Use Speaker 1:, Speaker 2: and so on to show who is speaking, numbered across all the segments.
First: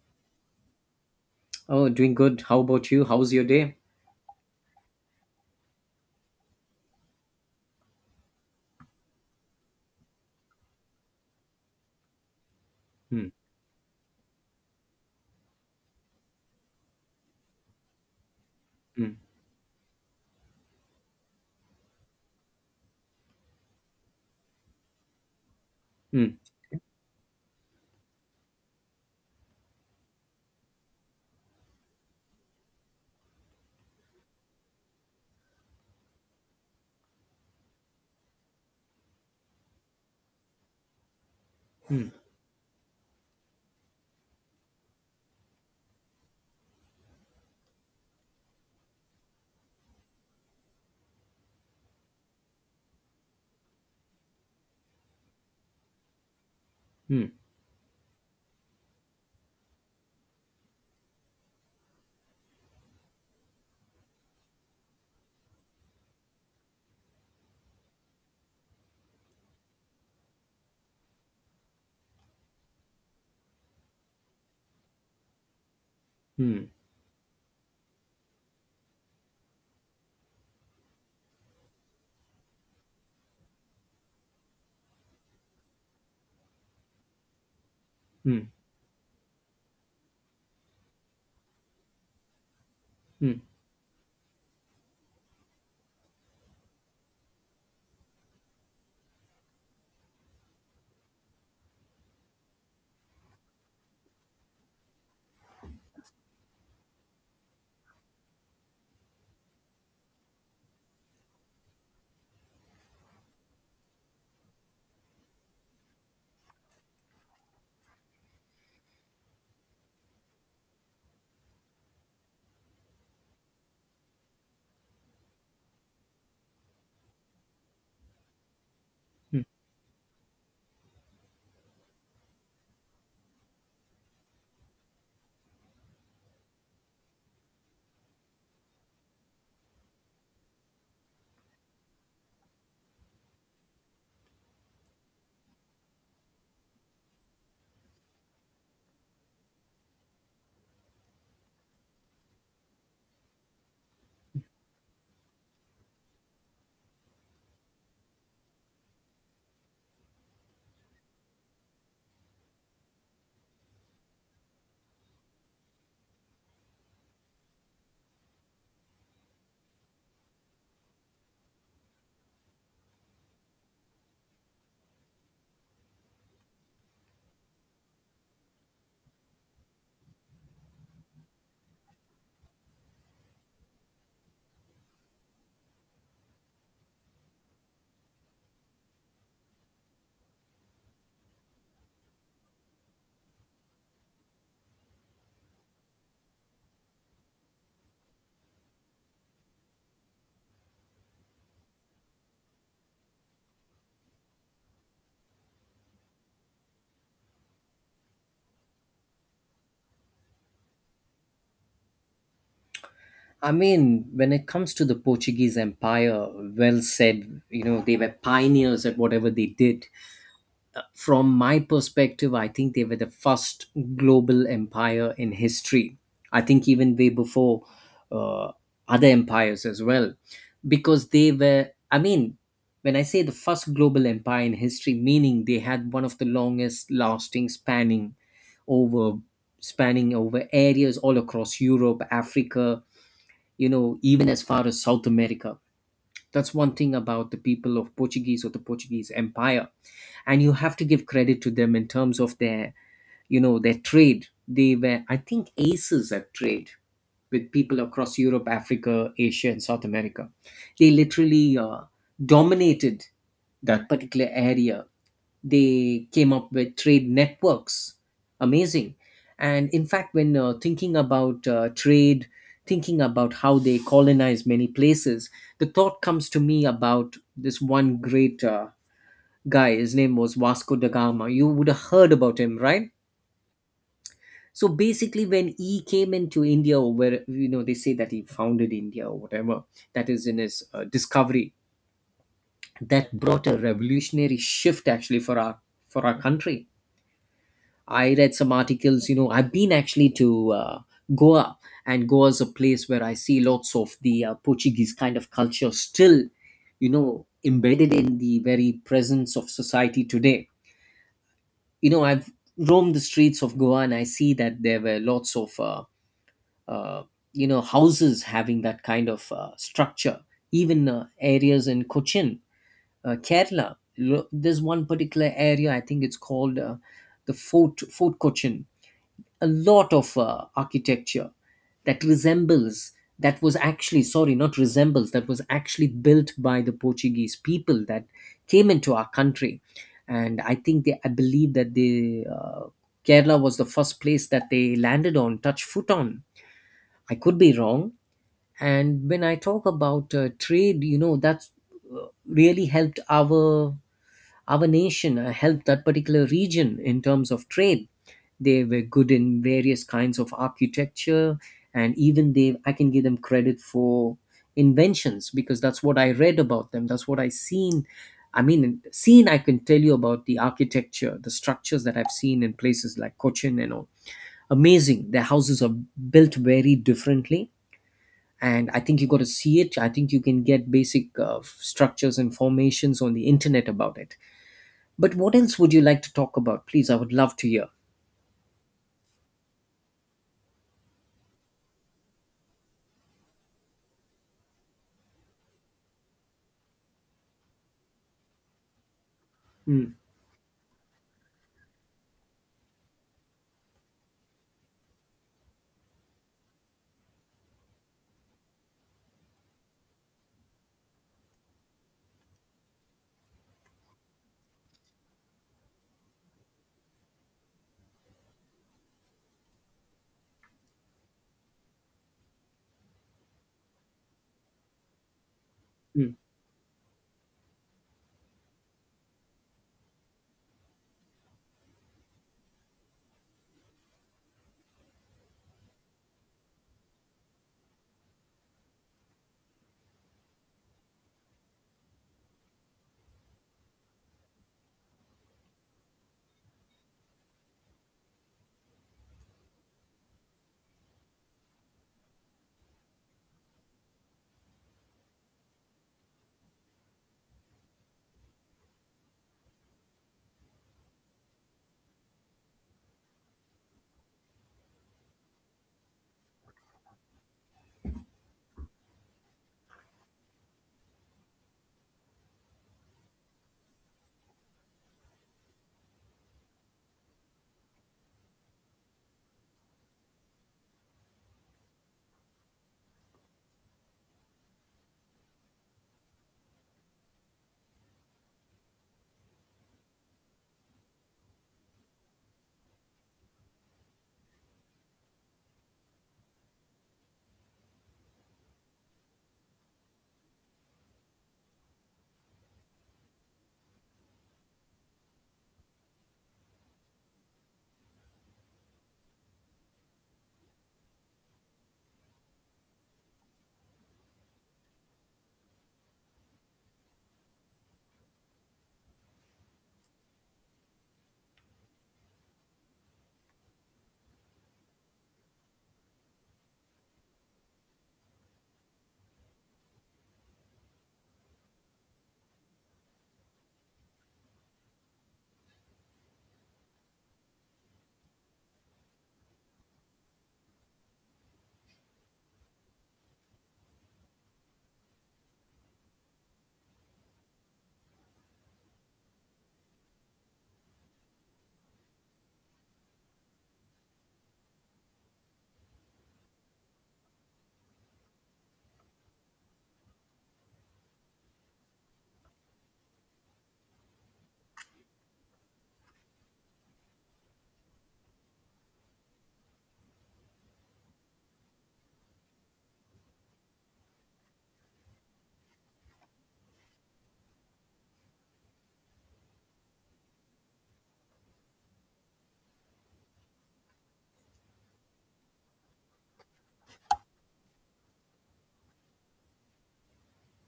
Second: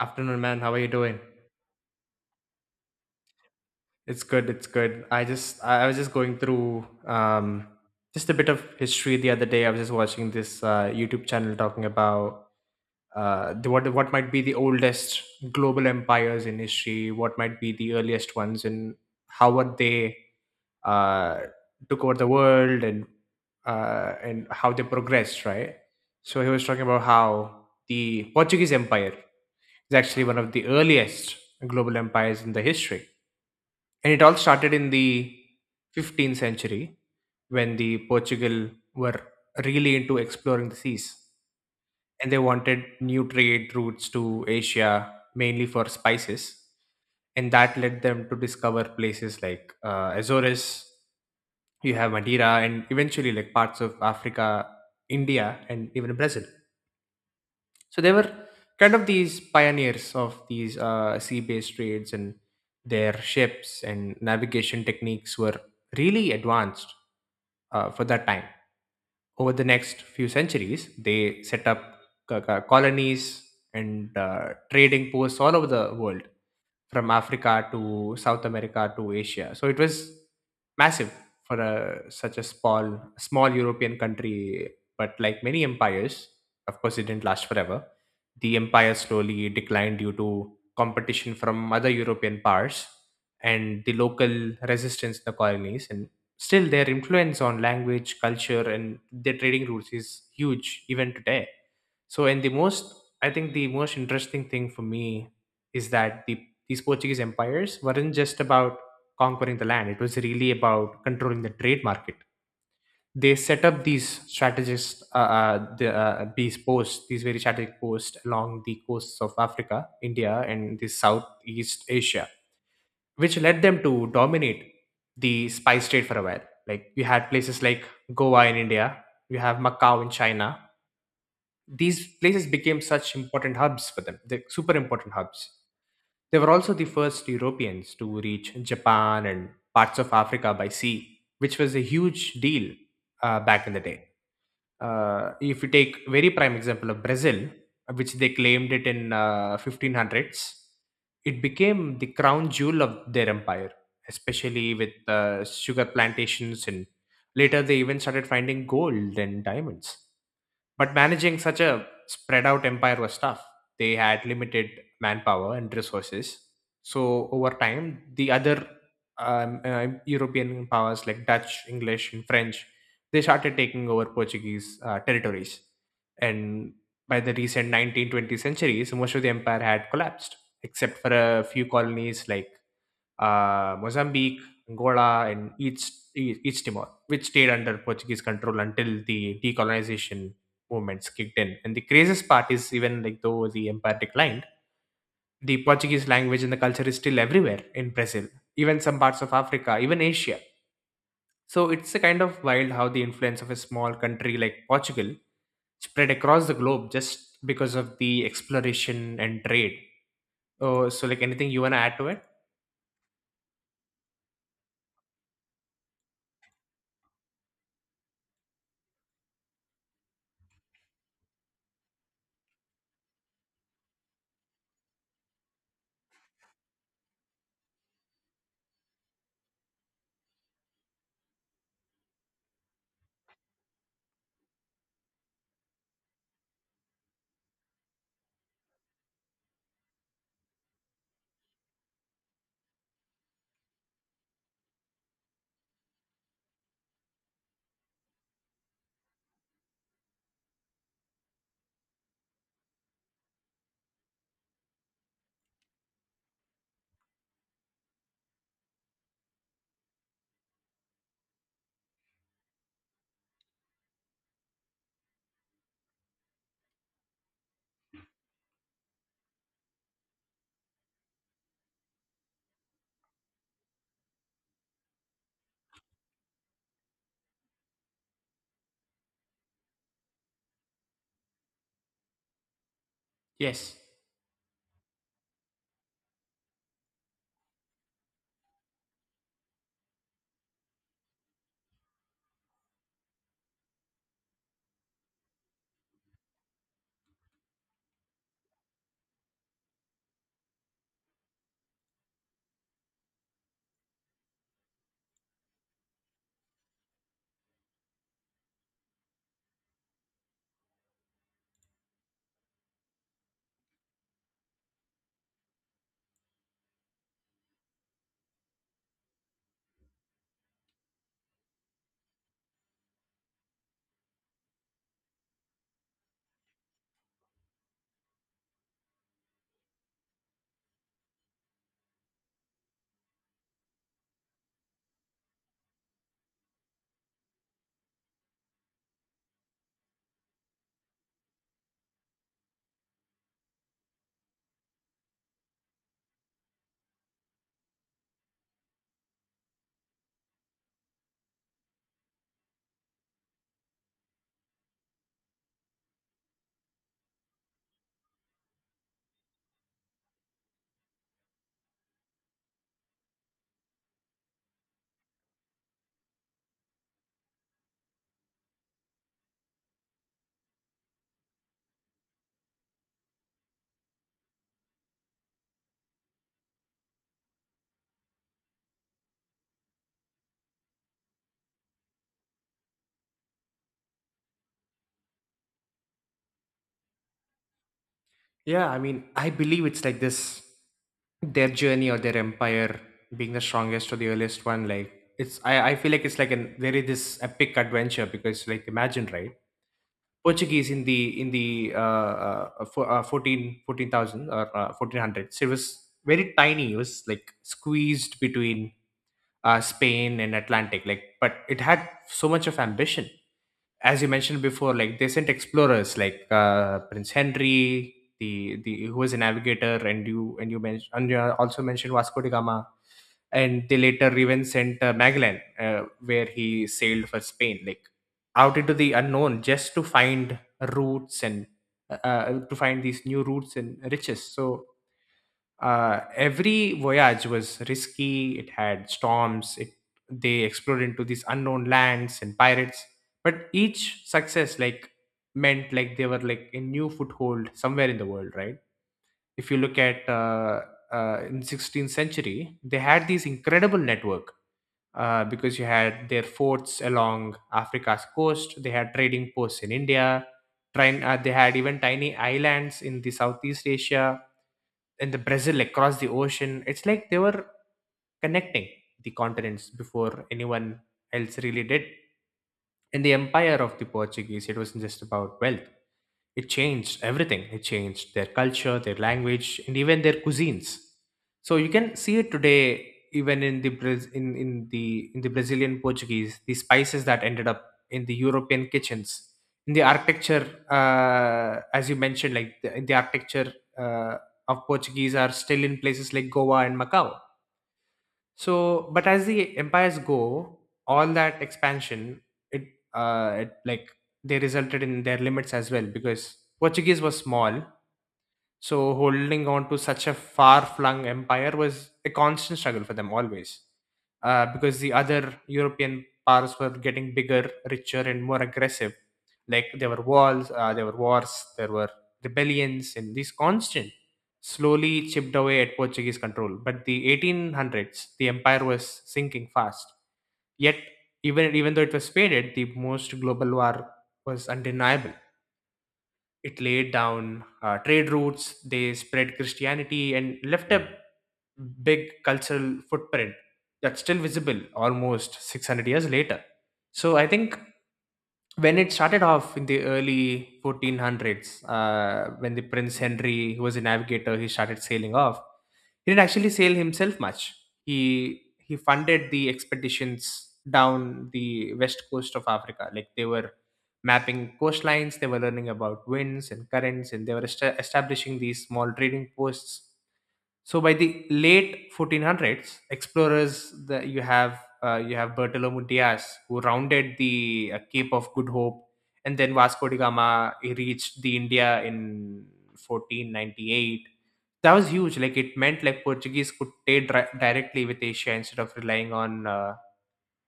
Speaker 1: Afternoon, man. How are you doing?
Speaker 2: Oh, doing good. How about you? How's your day?
Speaker 1: It's good. It's good. I was just going through just a bit of history the other day. I was just watching this YouTube channel talking about
Speaker 2: Hmm,
Speaker 1: the, what might be the oldest global empires in history? What might be the earliest ones, and
Speaker 2: hmm,
Speaker 1: how were they uh, took over the world, and and how they progressed, right?
Speaker 2: hmm,
Speaker 1: So he was talking about how the Portuguese Empire is actually one of the earliest global empires in the history, and it all started in the 15th century when the Portugal were really into exploring the seas
Speaker 2: hmm,
Speaker 1: and they wanted new trade routes to Asia, mainly for spices. And that led them to discover places like Azores, you have Madeira, and eventually like parts of Africa, India, and even Brazil.
Speaker 2: hmm,
Speaker 1: So they were kind of these pioneers of these sea-based trades, and their ships and navigation techniques were really advanced for that time. Over the next few centuries, they set up colonies and trading posts all over the world,
Speaker 2: hmm,
Speaker 1: from Africa to South America to Asia. So it was massive for such a small European country. But like many empires, of course, it didn't last forever.
Speaker 2: hmm,
Speaker 1: The empire slowly declined due to competition from other European powers
Speaker 2: hmm.
Speaker 1: and the local resistance in the colonies. And still, their influence on language, culture, and their trading routes is huge even today. So, and I think the most interesting thing for me is that these Portuguese empires weren't just about conquering the land, it was really about controlling the trade market. They set up these strategist, the, these posts, these very strategic posts along the coasts of Africa, India, and the Southeast Asia, which led them to dominate the spice trade for a while. Like we had places like Goa in India, we have Macau in China. These places became such important hubs for them, they're super important hubs. They were also the first Europeans to reach Japan and parts of Africa by sea, which was a huge deal back in the day. If you take very prime example of Brazil, which they claimed it in 1500s, it became the crown jewel of their empire, especially with sugar plantations, and later they even started finding gold and diamonds. But managing such a spread out empire was tough. They had limited manpower and resources. So over time, the other European powers like Dutch, English, and French, they started taking over Portuguese territories. And by the recent 19th, 20th centuries, most of the empire had collapsed, except for a few colonies like Mozambique, Angola, and East Timor, which stayed under Portuguese control until the decolonization movements kicked in. And the craziest part is, even like though the empire declined, the Portuguese language and the culture is still everywhere in Brazil, even some parts of Africa, even Asia. So it's a kind of wild how the influence of a small country like Portugal spread across the globe just because of the exploration and trade. Oh, so like anything you wanna add to it?
Speaker 2: I mean, when it comes to the Portuguese Empire, well said, you know, they were pioneers at whatever they did. From my perspective, I think they were the first global empire in history. I think even way before uh, other empires as well, because they were, I mean, when I say the first global empire in history, meaning they had one of the longest lasting, spanning over areas all across Europe, Africa, you know, even as far as South America. That's one thing about the people of Portuguese or the Portuguese Empire. And you have to give credit to them in terms of their, you know, their trade. They were, I think, aces at trade with people across Europe, Africa, Asia, and South America. They literally dominated that particular area. They came up with trade networks. Amazing. And in fact, when thinking about trade, thinking about how they colonize many places, the thought comes to me about this one great guy. His name was Vasco da Gama. You would have heard about him, right?
Speaker 1: Yes.
Speaker 2: So basically, when he came into India, or, where, you know, they say that he founded India or whatever, that is in his discovery, that brought a revolutionary shift actually for our country. I read some articles, you know, I've been actually to Goa, and Goa is a place where I see lots of the Portuguese kind of culture still, you know, embedded in the very presence of society today. You know, I've roamed the streets of Goa and I see that there were lots of, uh, you know, houses having that kind of structure, even areas in Cochin, Kerala. There's one particular area, I think it's called the Fort Cochin. A lot of architecture that resembles, that was actually, sorry, not resembles, that was actually built by the Portuguese people that came into our country. And I think they, I believe that the Kerala was the first place that they landed on, touched foot on. I could be wrong. And when I talk about trade, you know, that's really helped our nation, helped that particular region in terms of trade. They were good in various kinds of architecture, and even they, I can give them credit for inventions, because that's what I read about them, that's what I seen. I mean, seen, I can tell you about the architecture, the structures that I've seen in places like Cochin and all. Amazing, their houses are built very differently. And I think you got to see it. I think you can get basic structures and formations on the internet about it. But what else would you like to talk about? Please, I would love to hear.
Speaker 1: Yeah, I mean, I believe it's like this, their journey or their empire being the strongest or the earliest one. Like I feel like it's like an there is this epic adventure because like imagine, right,
Speaker 2: Mm,
Speaker 1: Portuguese in the 14 fourteen thousand or 1400. So it was very tiny. It was like squeezed between Spain and Atlantic. Like, but it had so much of ambition as you mentioned before, like they sent explorers like Prince Henry, the who was a navigator, and you also mentioned Vasco da Gama, and they later even sent Magellan,
Speaker 2: mm.
Speaker 1: where he sailed for Spain, like out into the unknown, just to find routes and to find these new routes and riches. So every voyage was risky, it had storms, they explored into these unknown lands and pirates, but each success like meant like they were like a new foothold somewhere in the world, right? If you look at in 16th century, they had this incredible network, because you had their forts along Africa's coast, they had trading posts in India. They had even tiny islands in the Southeast Asia, in the Brazil across the ocean. It's like they were connecting the continents before anyone else really did. In the empire of the Portuguese, it wasn't just about wealth, it changed everything. It changed their culture, their language, and even their cuisines. So you can see it today, even in the in the Brazilian Portuguese, the spices that ended up in the European kitchens, in the architecture, as you mentioned, like in the architecture uh, of Portuguese are still in places like Goa and Macau. So, but as the empires go, all that expansion, it, it like they resulted in their limits as well because Portuguese was small, so holding on to such a far-flung empire was a constant struggle for them always, because the other European powers were getting bigger, richer, and more aggressive. Like there were wars, there were rebellions, and these constant, slowly chipped away at Portuguese control. But the 1800s, the empire was sinking fast. Yet, even though it was faded, the most global war was undeniable. It laid down trade routes, they spread Christianity, and left a big cultural footprint that's still visible almost 600 years later. So I think when it started off in the early 1400s when the Prince Henry who was a navigator, he started sailing off. He didn't actually sail himself much, he funded the expeditions down the west coast of Africa. Like they were mapping coastlines, they were learning about winds and currents, and they were establishing these small trading posts. So by the late 1400s, you have Bartolomé Diaz who rounded the Cape of Good Hope, and then Vasco da Gama, he reached the India in 1498. That was huge. Like it meant like Portuguese could directly with Asia instead of relying on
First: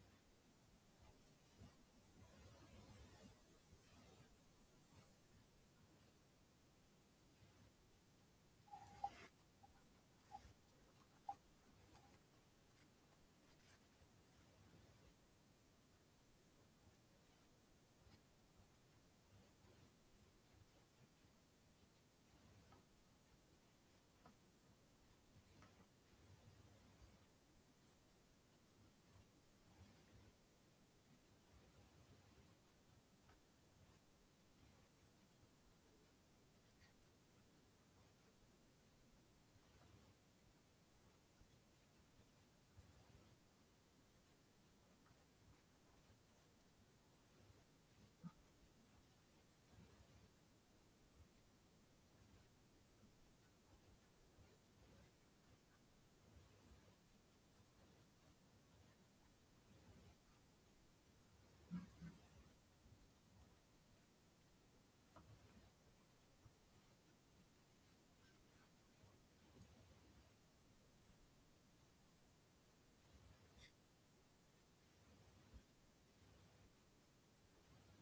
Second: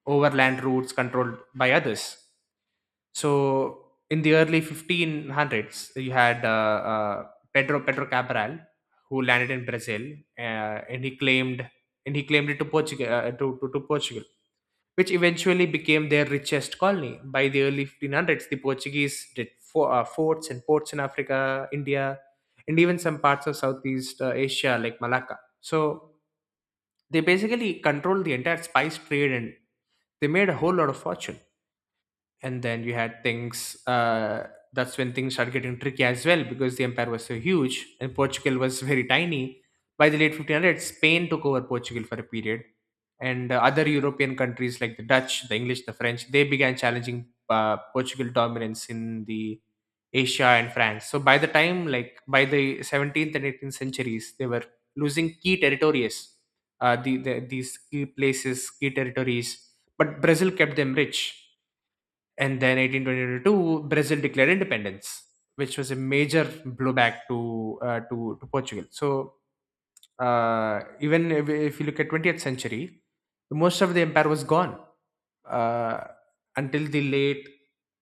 Speaker 1: overland routes controlled by others. So in the early 1500s, you had Pedro Cabral, who landed in Brazil, uh, and he claimed and he claimed it to Portugal, which eventually became their richest colony. By the early 1500s, the Portuguese did forts and ports in Africa, India, and even some parts of Southeast Asia like Malacca. So they basically controlled the entire spice trade and they made a whole lot of fortune. And then you had things, that's when things started getting tricky as well because the empire was so huge and Portugal was very tiny. By the late 1500s, Spain took over Portugal for a period, and other European countries like the Dutch, the English, the French, they began challenging Portugal dominance in the Asia and France. So by the time, like by the 17th and 18th centuries, they were losing key territories, these key places, key territories, but Brazil kept them rich. And then 1822, Brazil declared independence, which was a major blowback to to Portugal. So even if you look at 20th century, most of the empire was gone, uh, until the late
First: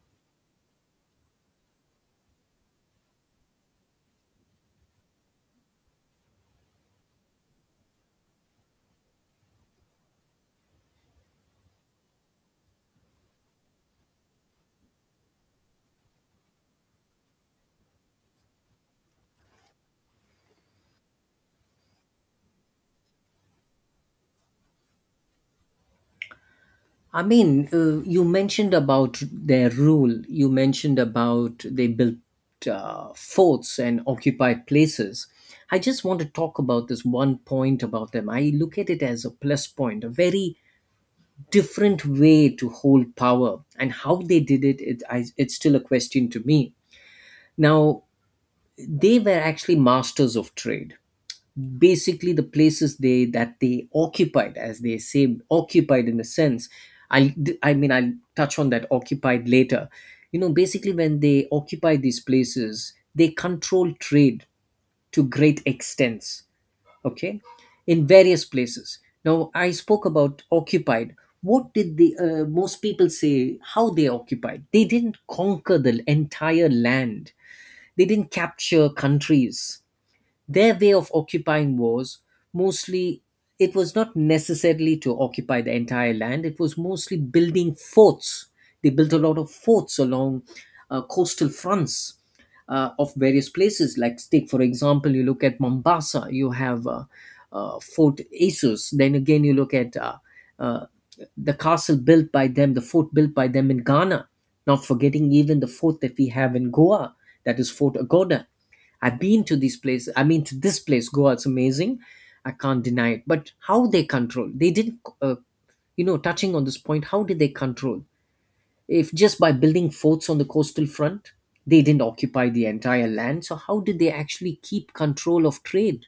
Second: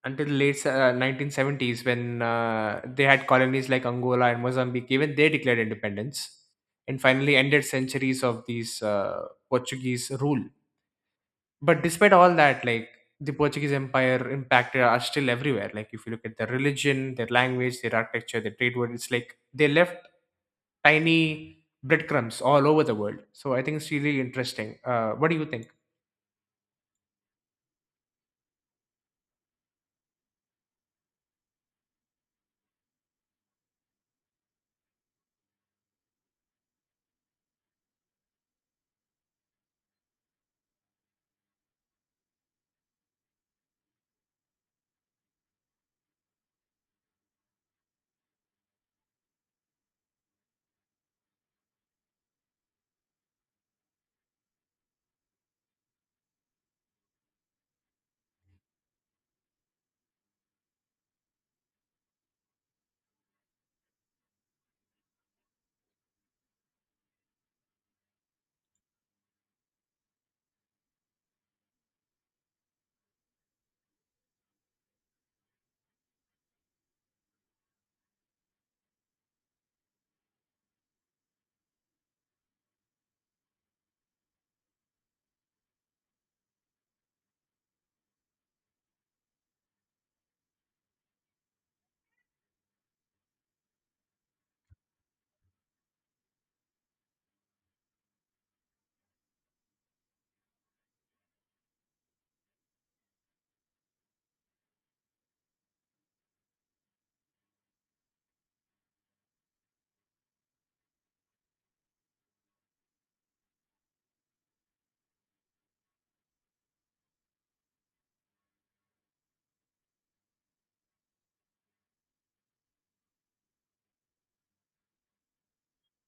Speaker 1: until the late 1970s when they had colonies like Angola and Mozambique, even they declared independence, and finally ended centuries of these Portuguese rule. But despite all that, like the Portuguese empire impacted are still everywhere. Like if you look at their religion, their language, their architecture, their trade world, it's like they left tiny breadcrumbs all over the world. So I think it's really interesting. What do you think?
Speaker 2: I mean, you mentioned about their rule. You mentioned about they built forts and occupied places. I just want to talk about this one point about them. I look at it as a plus point, a very different way to hold power. And how they did it, it's still a question to me. Now, they were actually masters of trade. Basically, the places they that they occupied, as they say, occupied in a sense, i I mean, I'll touch on that occupied later. You know, basically when they occupy these places, they control trade to great extents. Okay, in various places. Now, I spoke about occupied. What did the most people say how they occupied? They didn't conquer the entire land. They didn't capture countries. Their way of occupying was mostly it was not necessarily to occupy the entire land. It was mostly building forts. They built a lot of forts along coastal fronts of various places. Like, take for example, you look at Mombasa, you have Fort Asus. Then again, you look at uh, the castle built by them, the fort built by them in Ghana, not forgetting even the fort that we have in Goa, that is Fort Agoda. I've been to these places. I mean, to this place, Goa, it's amazing. I can't deny it. But how they control? They didn't, you know, touching on this point, how did they control? If just by building forts on the coastal front, they didn't occupy the entire land. So how did they actually keep control of trade?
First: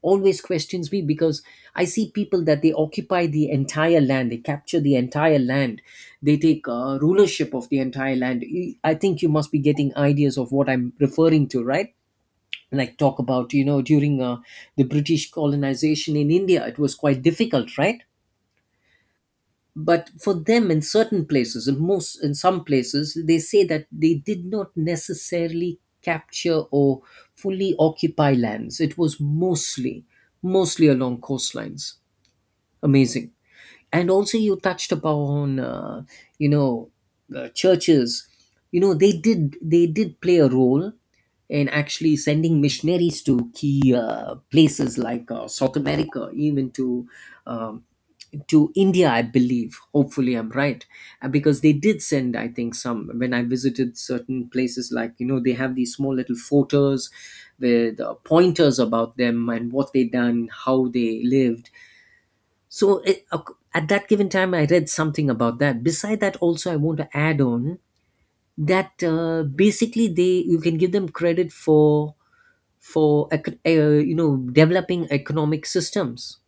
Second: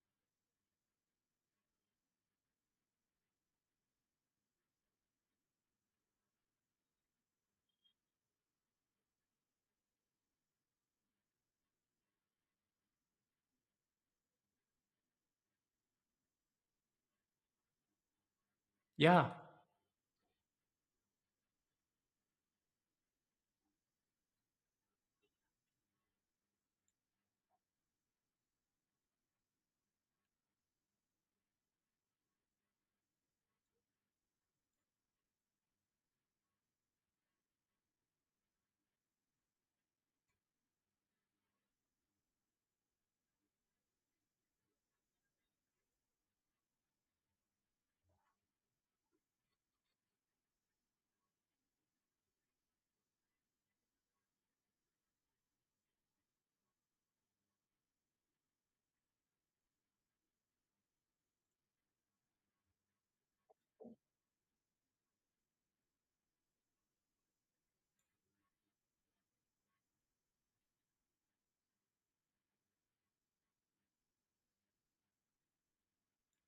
Speaker 2: Always questions me, because I see people that they occupy the entire land, they capture the entire land, they take rulership of the entire land. I think you must be getting ideas of what I'm referring to, right? Like, talk about, you know, during the British colonization in India, it was quite difficult, right?
Speaker 1: Yeah.
Speaker 2: But for them, in certain places, in some places, they say that they did not necessarily capture or fully occupy lands. It was mostly along coastlines. Amazing. And also, you touched upon you know, churches. You know, they did play a role in actually sending missionaries to key places like South America, even to um, India, I believe, hopefully I'm right. Because they did send, I think, some. When I visited certain places, like, you know, they have these small little photos with pointers about them and what they done, how they lived. So it, at that given time, I read something about that. Beside that, also I want to add on that basically they, you can give them credit for you know, developing economic systems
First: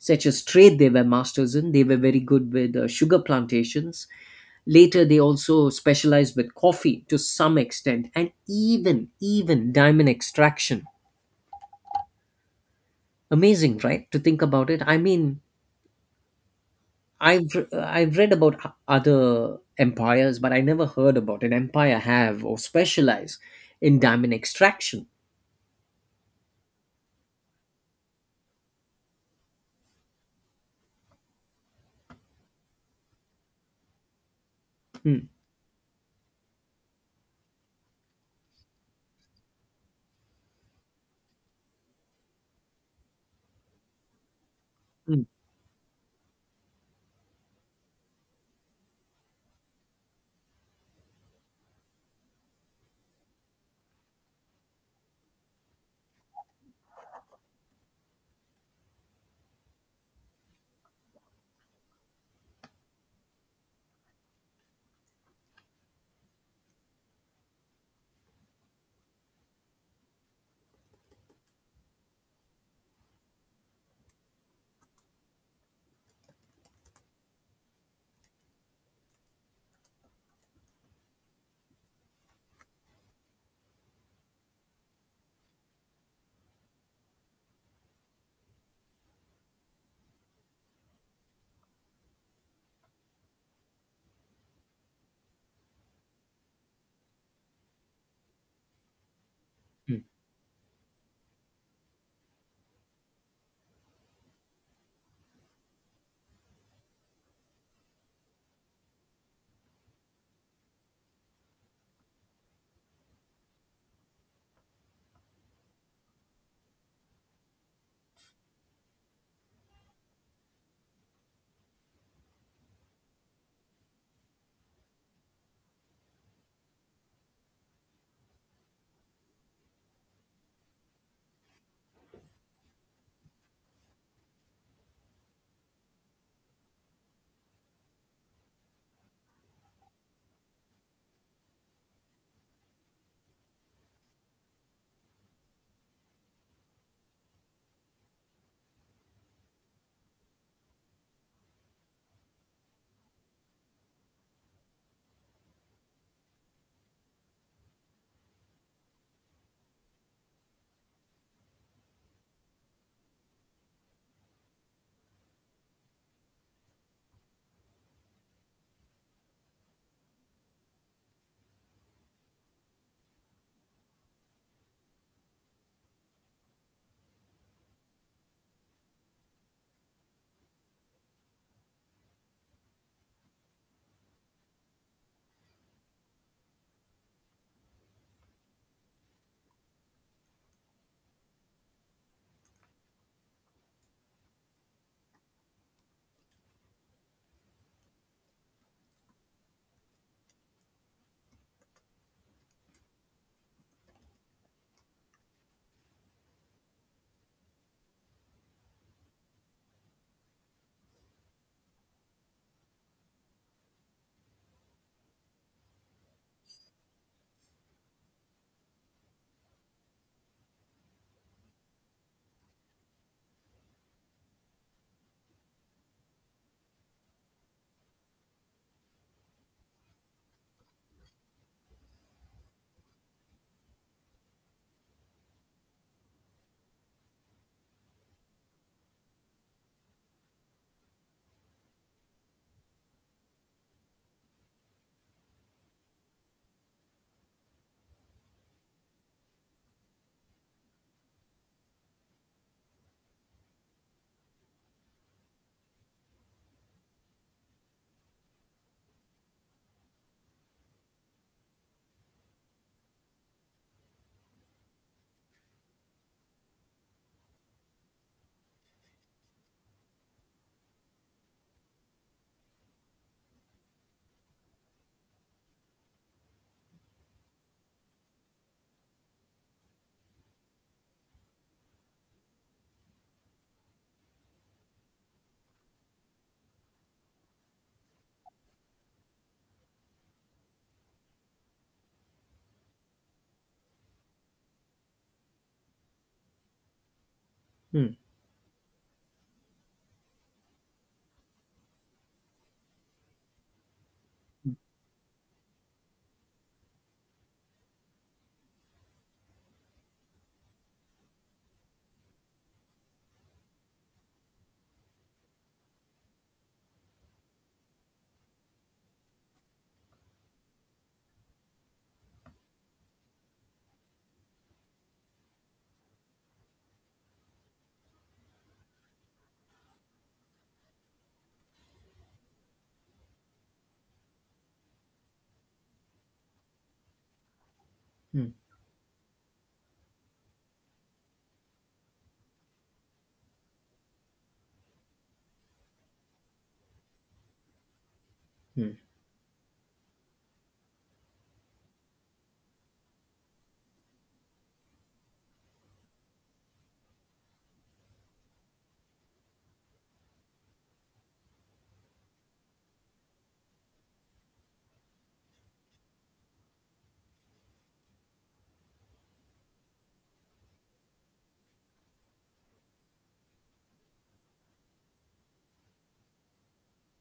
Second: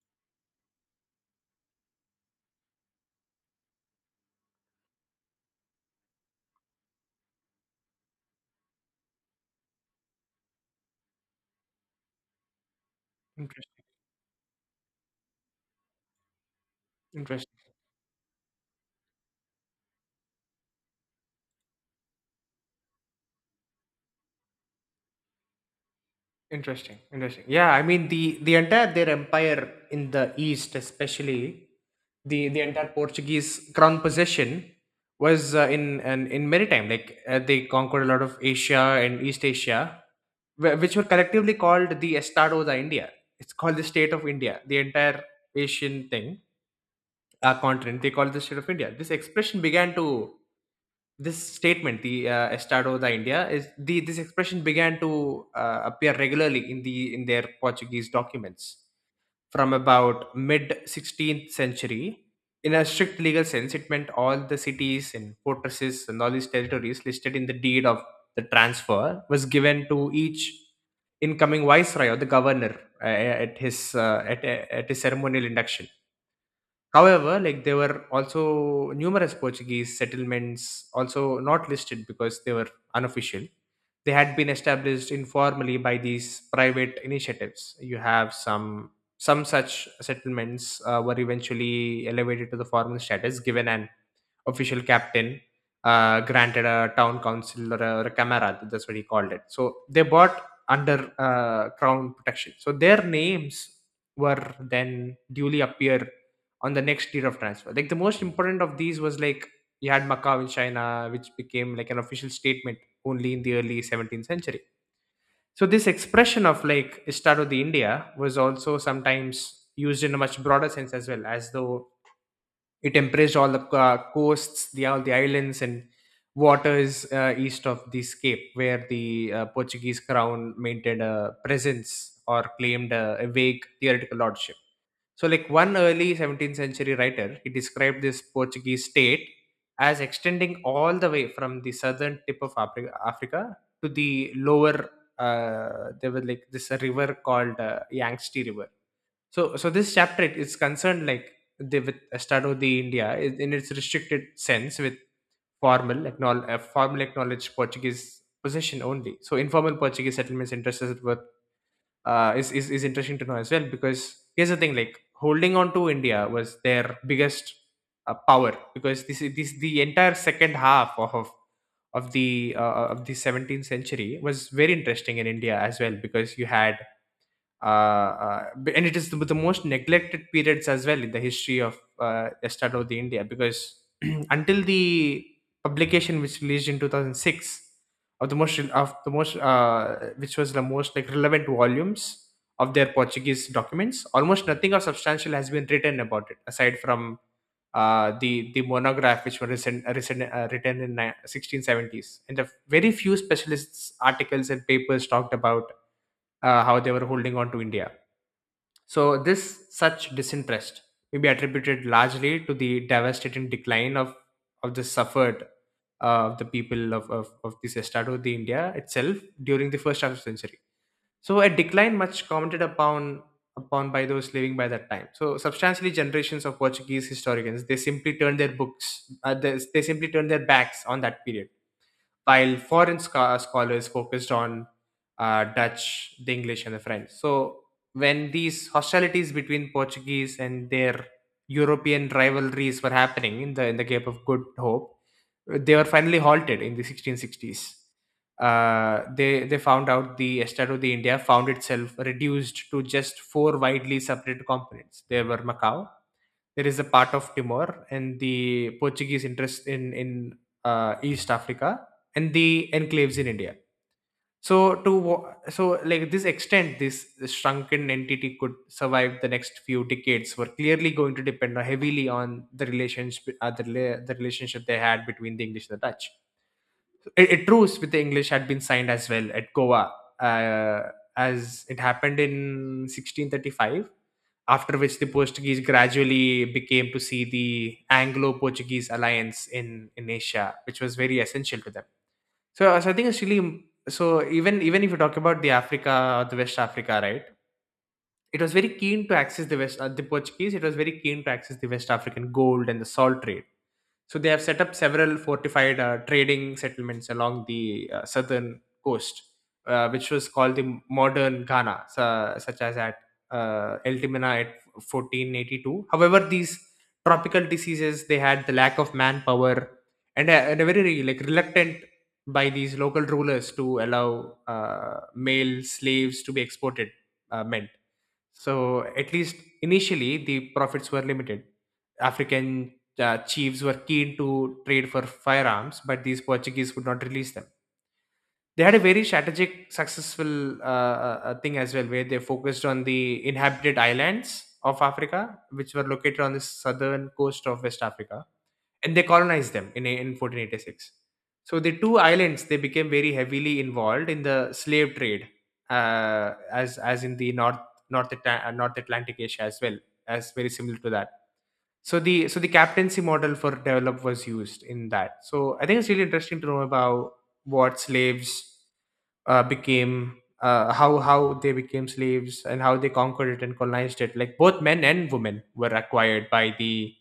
Speaker 2: such as trade. They were masters in. They were very good with sugar plantations. Later, they also specialized with coffee to some extent, and even diamond extraction. Amazing,
Speaker 1: interesting
Speaker 2: right? To think about it, I mean,
Speaker 1: interesting
Speaker 2: I've read about other empires, but I never heard about an empire have or specialize in diamond extraction.
Speaker 1: interesting yeah, I mean, the entire their empire in the east, especially the entire Portuguese crown possession,
Speaker 2: Hmm,
Speaker 1: was in maritime. Like they conquered a lot of Asia and East Asia, which were collectively called the Estado da India. It's called the state of India. The
Speaker 2: hmm,
Speaker 1: entire Asian thing, continent, they call the state of India. This expression began to this statement, the Estado da India, is the this expression began to appear regularly in the in their Portuguese documents from about mid 16th century. In a strict legal sense, it meant all the cities and fortresses and all these territories listed in the deed of the transfer, was given to each incoming viceroy or the governor uh, at his uh, at, at his ceremonial induction. However, there were also numerous Portuguese settlements also not listed because they were unofficial. They had been established informally by these private initiatives. You have some such settlements were eventually elevated to the formal status, given an official captain, granted a town council or a camarad, that's what he called it, so
Speaker 2: hmm,
Speaker 1: they bought under crown protection, so their names were then duly appear on the next tier of transfer. Like the most important of these was, like you had Macau in China, which became like an official statement only in the early 17th century. So this expression of like Estado de India was also sometimes used in a much broader sense as well, as though it embraced all the coasts, the all the islands and waters east of the Cape, where the Portuguese crown maintained a presence or claimed a vague theoretical lordship. So, like one early 17th century writer, he described this Portuguese state as extending all the way from the southern tip of Africa to the lower. There was like this river called Yangtze River. So, so this chapter is concerned, like with Estado de India in its restricted sense, with formal acknowledged Portuguese possession only. So, informal Portuguese settlements interests us with, is interesting to know as well, because here's the thing: like holding on to India was their biggest power, because this is this the entire second half of the 17th century was very interesting in India as well, because you had uh, and it is the most neglected periods as well in the history of Estado of the India, because until the publication which released in 2006 of the most which was the most like relevant volumes of their Portuguese documents, almost nothing of substantial has been written about it aside from the monograph which were recent, written in 1670s, and the very few specialists articles and papers talked about how they were holding on to India. So this such disinterest may be attributed largely to the devastating decline of the suffered of the people of this estrado de India itself during the first half of the century. So a decline much commented upon by those living by that time. So substantially, generations of Portuguese historians, they simply turned their books they simply turned their backs on that period, while scholars focused on Dutch, the English, and the French. So when these hostilities between Portuguese and their European rivalries were happening in the Cape of Good Hope, they were finally halted in the 1660s. They found out the Estado de India found itself reduced to just four widely separate components. There were Macau, there is a part of Timor, and the Portuguese interest in East Africa, and the enclaves in India. So like this extent, this shrunken entity could survive the next few decades. Were clearly going to depend heavily on the relations, the relationship they had between the English and the Dutch. A truce with the English had been signed as well at Goa, uh, as it happened in 1635, after which the Portuguese gradually became to see the Anglo-Portuguese alliance in Asia, which was very essential to them. So, so I think it's really, so even if you talk about the Africa, the West Africa, right?
Speaker 2: hmm,
Speaker 1: It was very keen to access the West, the Portuguese. It was very keen to access the West African gold and the salt trade. So they have set up several fortified trading settlements along the southern coast, which was called the modern Ghana, such as at El Timina at 1482. However, these tropical diseases, they had the lack of manpower, and a very like reluctant by these local rulers to allow male slaves to be exported meant, so, at least initially, the profits were limited. African chiefs were keen to trade for firearms, but these Portuguese would not release them.
Speaker 2: hmm,
Speaker 1: They had a very strategic, successful thing as well, where they focused on the inhabited islands of Africa, which were located on the southern coast of West Africa,
Speaker 2: hmm.
Speaker 1: and they colonized them in 1486. So the two islands they became very heavily involved in the slave trade, as in the north atlantic asia as well, as very similar to that. So the, so the captaincy model for develop was used in that. So I think it's really interesting to know about what slaves became, how they became slaves and how they conquered it and colonized it. Like both men and women were acquired by the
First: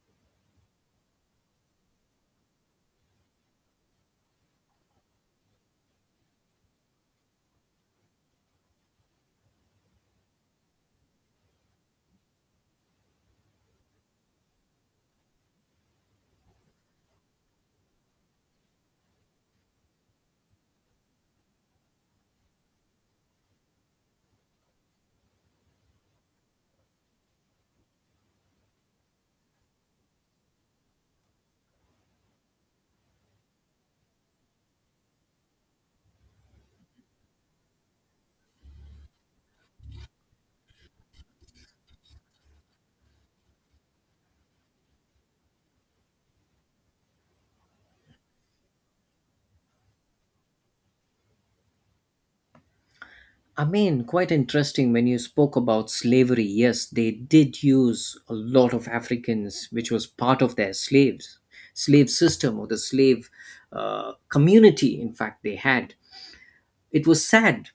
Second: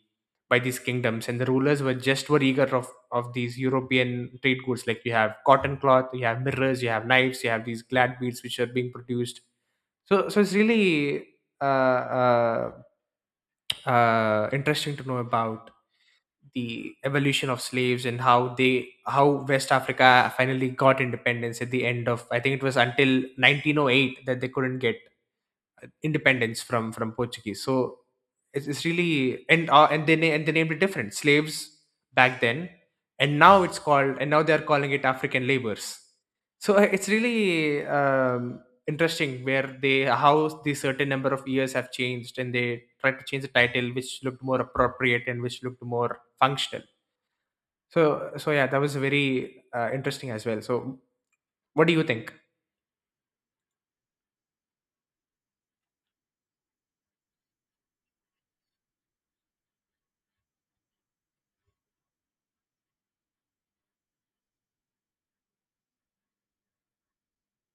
Speaker 1: by these kingdoms, and the rulers were just were eager of these european trade goods. Like you have cotton cloth, you have mirrors, you have knives, you have these glad beads which are being produced. So, so it's really uh, uh, interesting to know about the evolution of slaves and how they how west africa finally got independence at the end of, I think it was until 1908 that they couldn't get independence from Portuguese. So it's really, and they named it different slaves back then, and now it's called, and now they're calling it African labors. So it's really interesting where they how the certain number of years have changed, and they tried to change the title, which looked more appropriate and which looked more functional. So so yeah, that was very interesting as well. So what do you think?
Speaker 2: I mean, quite interesting when you spoke about slavery. Yes, they did use a lot of Africans, which was part of their slave system or the slave community. In fact, they had. It was sad.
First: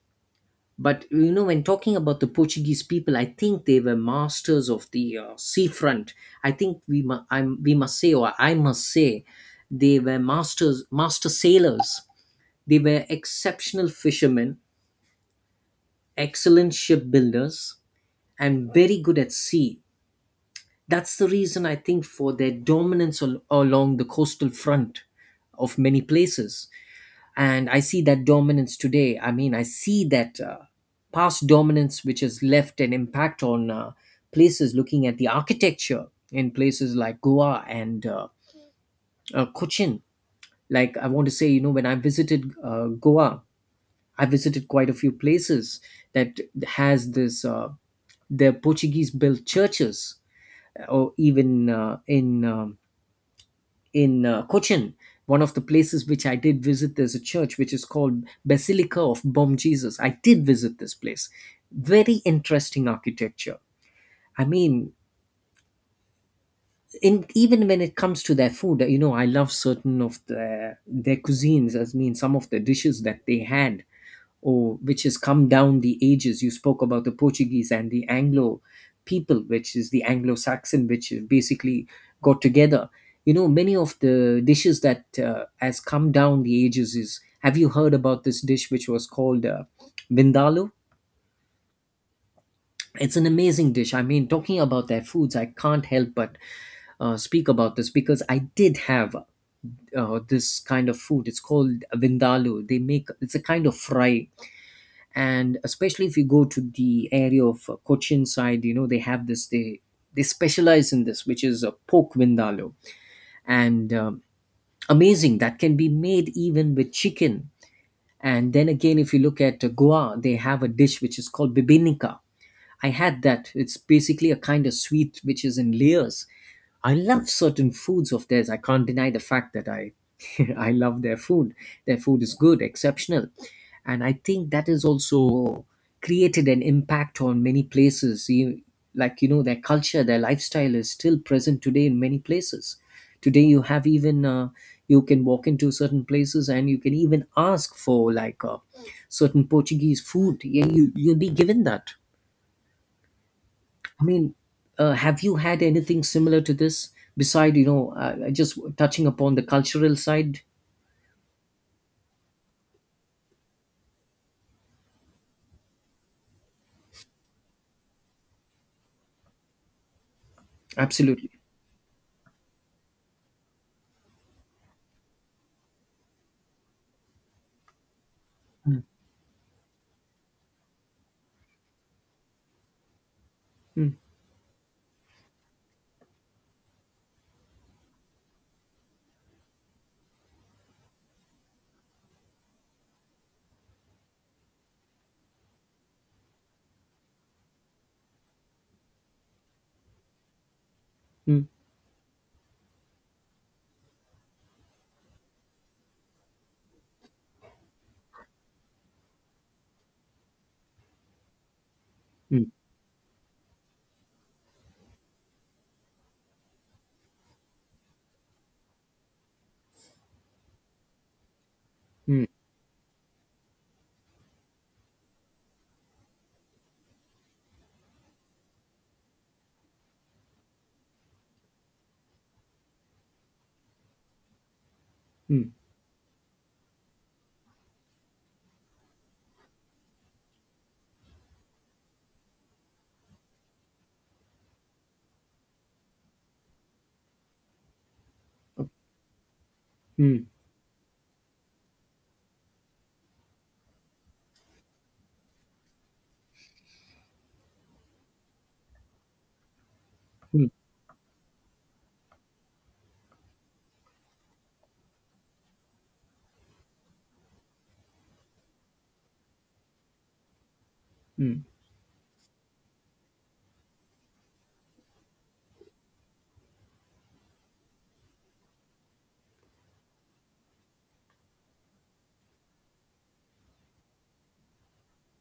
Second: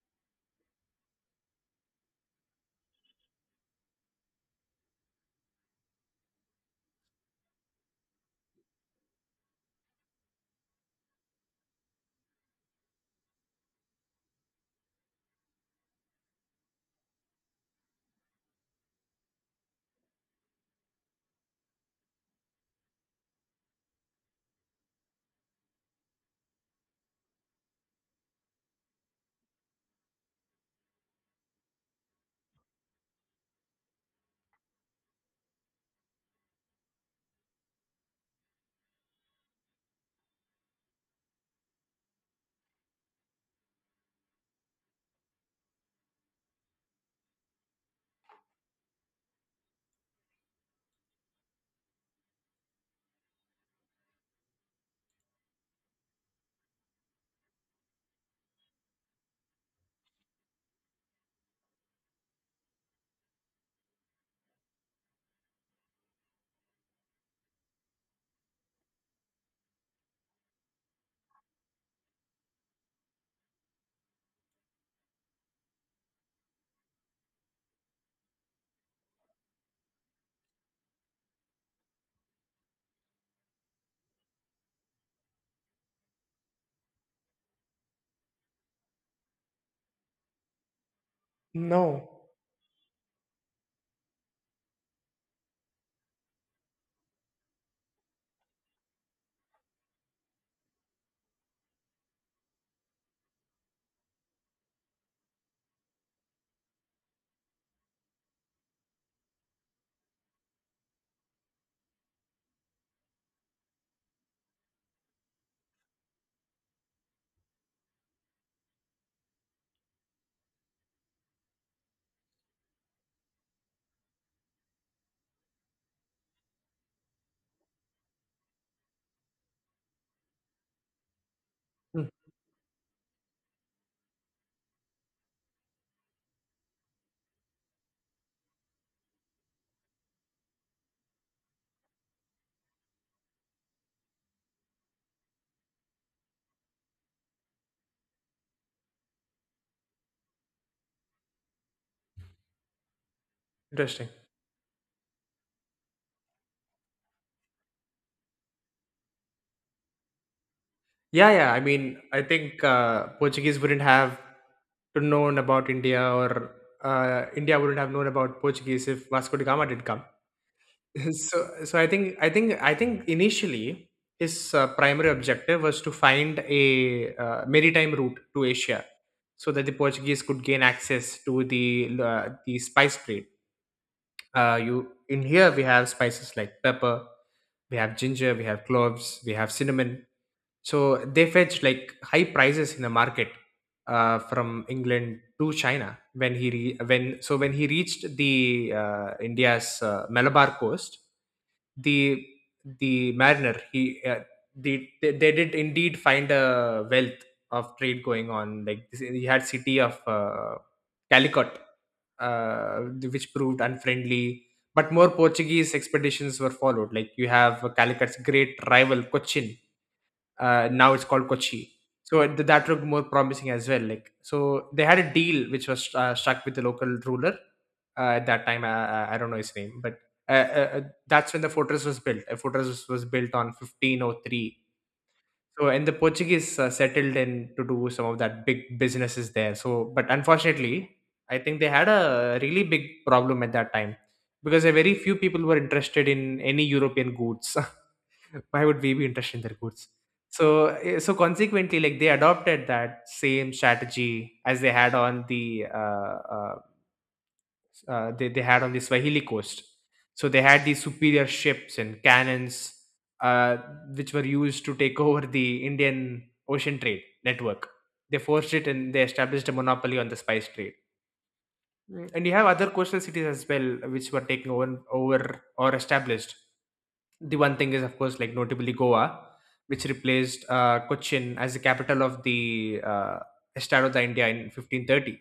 Speaker 2: But you know, when talking about the Portuguese people, I think they were masters of the seafront. I think we must say, or I must say, they were masters, master sailors. They were exceptional fishermen, excellent shipbuilders, and very good at sea. That's the reason, I think, for their dominance along the coastal front of many places. And I see that dominance today. I mean, I see that past dominance which has left an impact on places, looking at the architecture in places like Goa and Cochin. Like, I want to say, you know, when I visited Goa, I visited quite a few places that has this the Portuguese built churches, or even in Cochin. One of the places which I did visit, there's a church which is called Basilica of Bom Jesus. I did visit this place. Very interesting architecture. I mean, even when it comes to their food, you know, I love certain of their cuisines. I mean, some of the dishes that they had or which has come down the ages. You spoke about the Portuguese and the Anglo people, which is the Anglo Saxon, which have basically got together. You know, many of the dishes that has come down the ages is. Have you heard about this dish which was called vindaloo?
Speaker 1: No.
Speaker 2: It's an amazing dish. I mean, talking about their foods, I can't help but speak about this because I did have this kind of food. It's called vindaloo. They make, it's a kind of fry, and especially if you go to the area of Cochin side, you know they have this, they specialize in this, which is a pork vindaloo, and amazing, that can be made even with chicken. And then again, if you look at Goa, they have a dish which is called bibinica. I had that. It's basically a kind of sweet which is in layers. I love certain foods of theirs. I can't deny the fact that I I love their food. Their
Speaker 1: Hmm.
Speaker 2: food is good, exceptional. And I think that has also created an impact on many places. Like, you know, their culture, their lifestyle is still present today in many places. Today, you have even, you can walk into certain places and you can even ask for, like, certain Portuguese food. Yeah, you'll be given that. I
Speaker 1: Interesting.
Speaker 2: mean, have you had anything similar to this? Beside, you know, just touching upon the cultural side.
Speaker 1: Yeah, yeah. I mean, I think Portuguese wouldn't have to known about India, or India wouldn't have known about Portuguese if Vasco da Gama did come.
Speaker 2: Absolutely.
Speaker 1: So, so I I think initially his primary objective was to find a maritime route to
Speaker 2: Mm,
Speaker 1: Asia, so that the Portuguese could gain access to the spice trade.
Speaker 2: mm,
Speaker 1: You in here we have spices like pepper, we have ginger, we have cloves, we have cinnamon, so they fetched like high prices in the market from England to China. When he re- when so when he reached the India's Malabar coast,
Speaker 2: mm,
Speaker 1: the mariner, they did indeed find a wealth of trade going on. Like he had city of Calicut,
Speaker 2: mm,
Speaker 1: uh, which proved unfriendly. But more Portuguese expeditions were followed. Like you have Calicut's great rival Cochin, now it's called Kochi.
Speaker 2: mm,
Speaker 1: So that looked more promising as well. Like so, they had a deal which was struck with the local ruler at that time. I don't know his name, but uh, uh, uh, that's when the fortress was built. A fortress was built on 1503.
Speaker 2: mm,
Speaker 1: So, and the Portuguese settled in to do some of that big businesses there. So, but unfortunately, I think they had a really big problem at that time because a very few people were interested in any European goods. Why would we be interested in their goods?
Speaker 2: mm,
Speaker 1: So, so consequently, like they adopted that same strategy as they had on the uh, they had on the Swahili coast. So they
Speaker 2: mm,
Speaker 1: had these superior ships and cannons, uh, which were used to take over the Indian ocean trade network. They forced it and they established a monopoly on the spice trade.
Speaker 2: mm,
Speaker 1: Mm, and you have other coastal cities as well which were taken over or established. The one thing is, of course, like notably Goa, which replaced Cochin as the capital of the Estado de India in 1530.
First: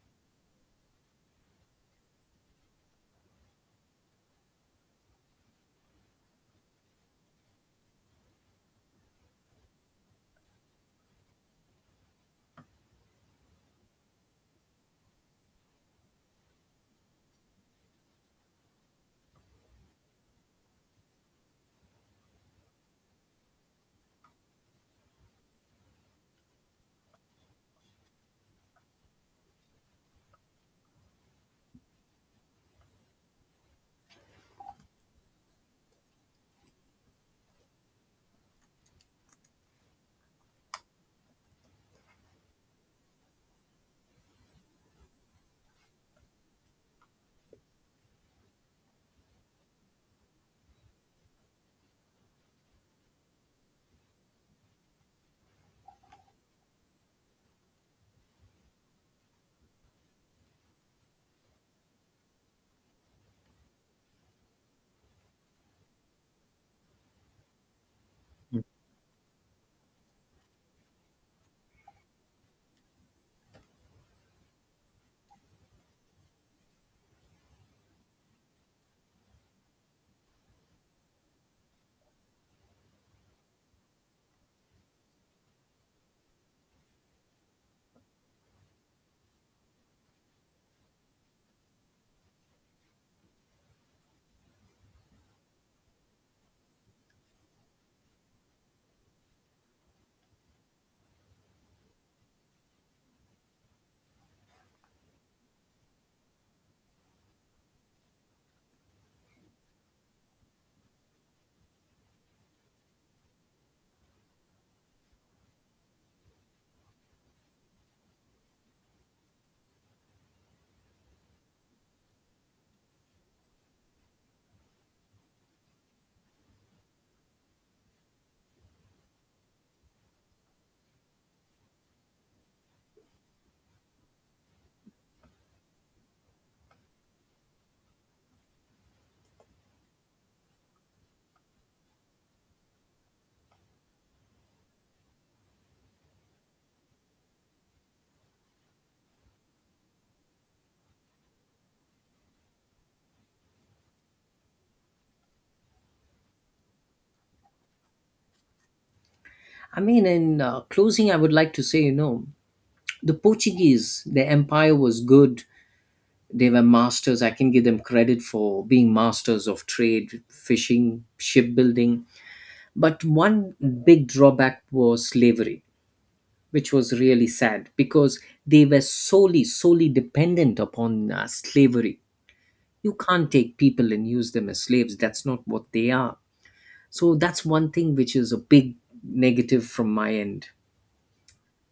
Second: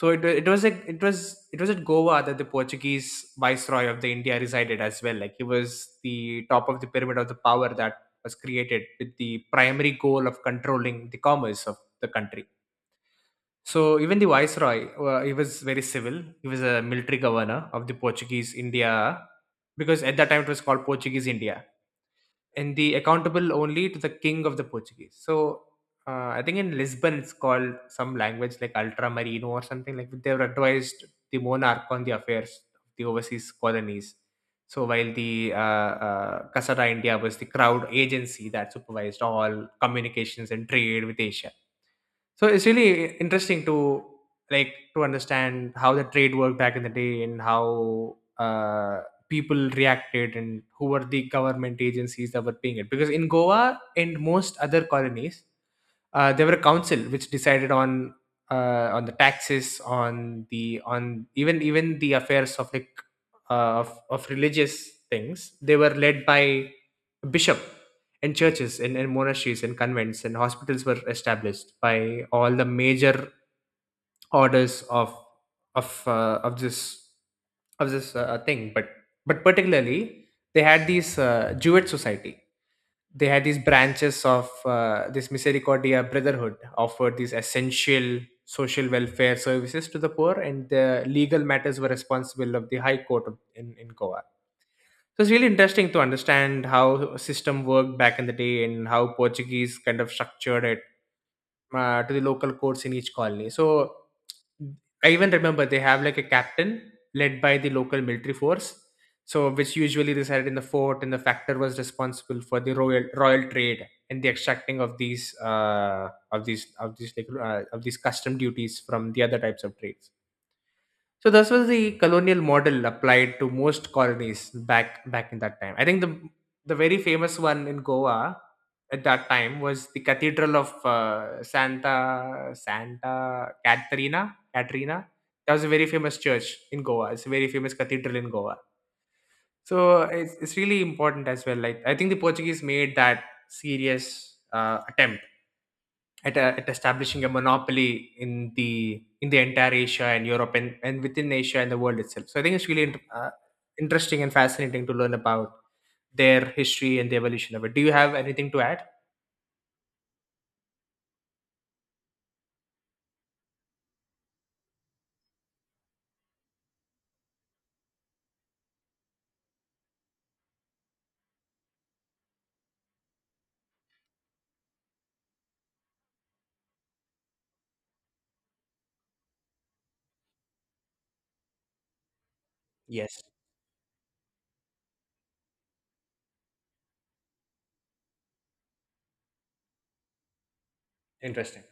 Speaker 1: So it was like it was at Goa that the Portuguese viceroy of the India resided as well. Like he was the top of the pyramid of the power that was created with the primary goal of controlling the commerce of the country. So even the viceroy, he was very civil. He was a military governor of the Portuguese India, because at that time it was called Portuguese India, and the accountable only to the king of the Portuguese. So I think in Lisbon it's called some language like ultramarino or something, like they were advised the monarch on the affairs of the overseas colonies. So while the Casada India was the crowd agency that supervised all communications and trade with Asia. So it's really interesting to like to understand how the trade worked back in the day and how people reacted and who were the government agencies that were paying it. Because in Goa and most other colonies, there were a council which decided on the taxes on the on even the affairs of like of religious things, they were led by bishop and
Speaker 2: mm.
Speaker 1: churches and monasteries and convents and hospitals were established by all the major orders of uh, of this of this thing, but particularly they had these Jewish society. They had these branches of this misericordia brotherhood offered these essential social welfare services to the poor, and the legal matters were responsible of the high court in goa. So it's really interesting to understand how system worked back in the day and how portuguese kind of structured it to the local courts in each colony. So I even remember they have like a captain led by the local military force. So which usually resided in the fort, and the factor was responsible for the royal trade and the extracting of these of these custom duties from the other types of trades. So this was the colonial model applied to most colonies back in that time. I think the very famous one in Goa at that time was the Cathedral of Santa Caterina Caterina. That was a very famous church in Goa. It's a very famous cathedral in Goa. So it's really important as well. Like I think the Portuguese made that serious attempt at establishing a monopoly in the entire Asia and Europe, and within Asia and the world itself. So I think it's really interesting and fascinating to learn about their history and the evolution of it. Do you have anything to add?
Speaker 2: I mean, in closing, I would like to say, you know, the Portuguese, their empire was good. They were masters. I can give them credit for being masters of trade, fishing, shipbuilding. But one big drawback was slavery, which was really sad, because they were solely dependent upon slavery. You
Speaker 1: Yes,
Speaker 2: can't take people and use them as slaves. That's not what they are. So that's one thing which is a big negative from my end.
Speaker 1: interesting.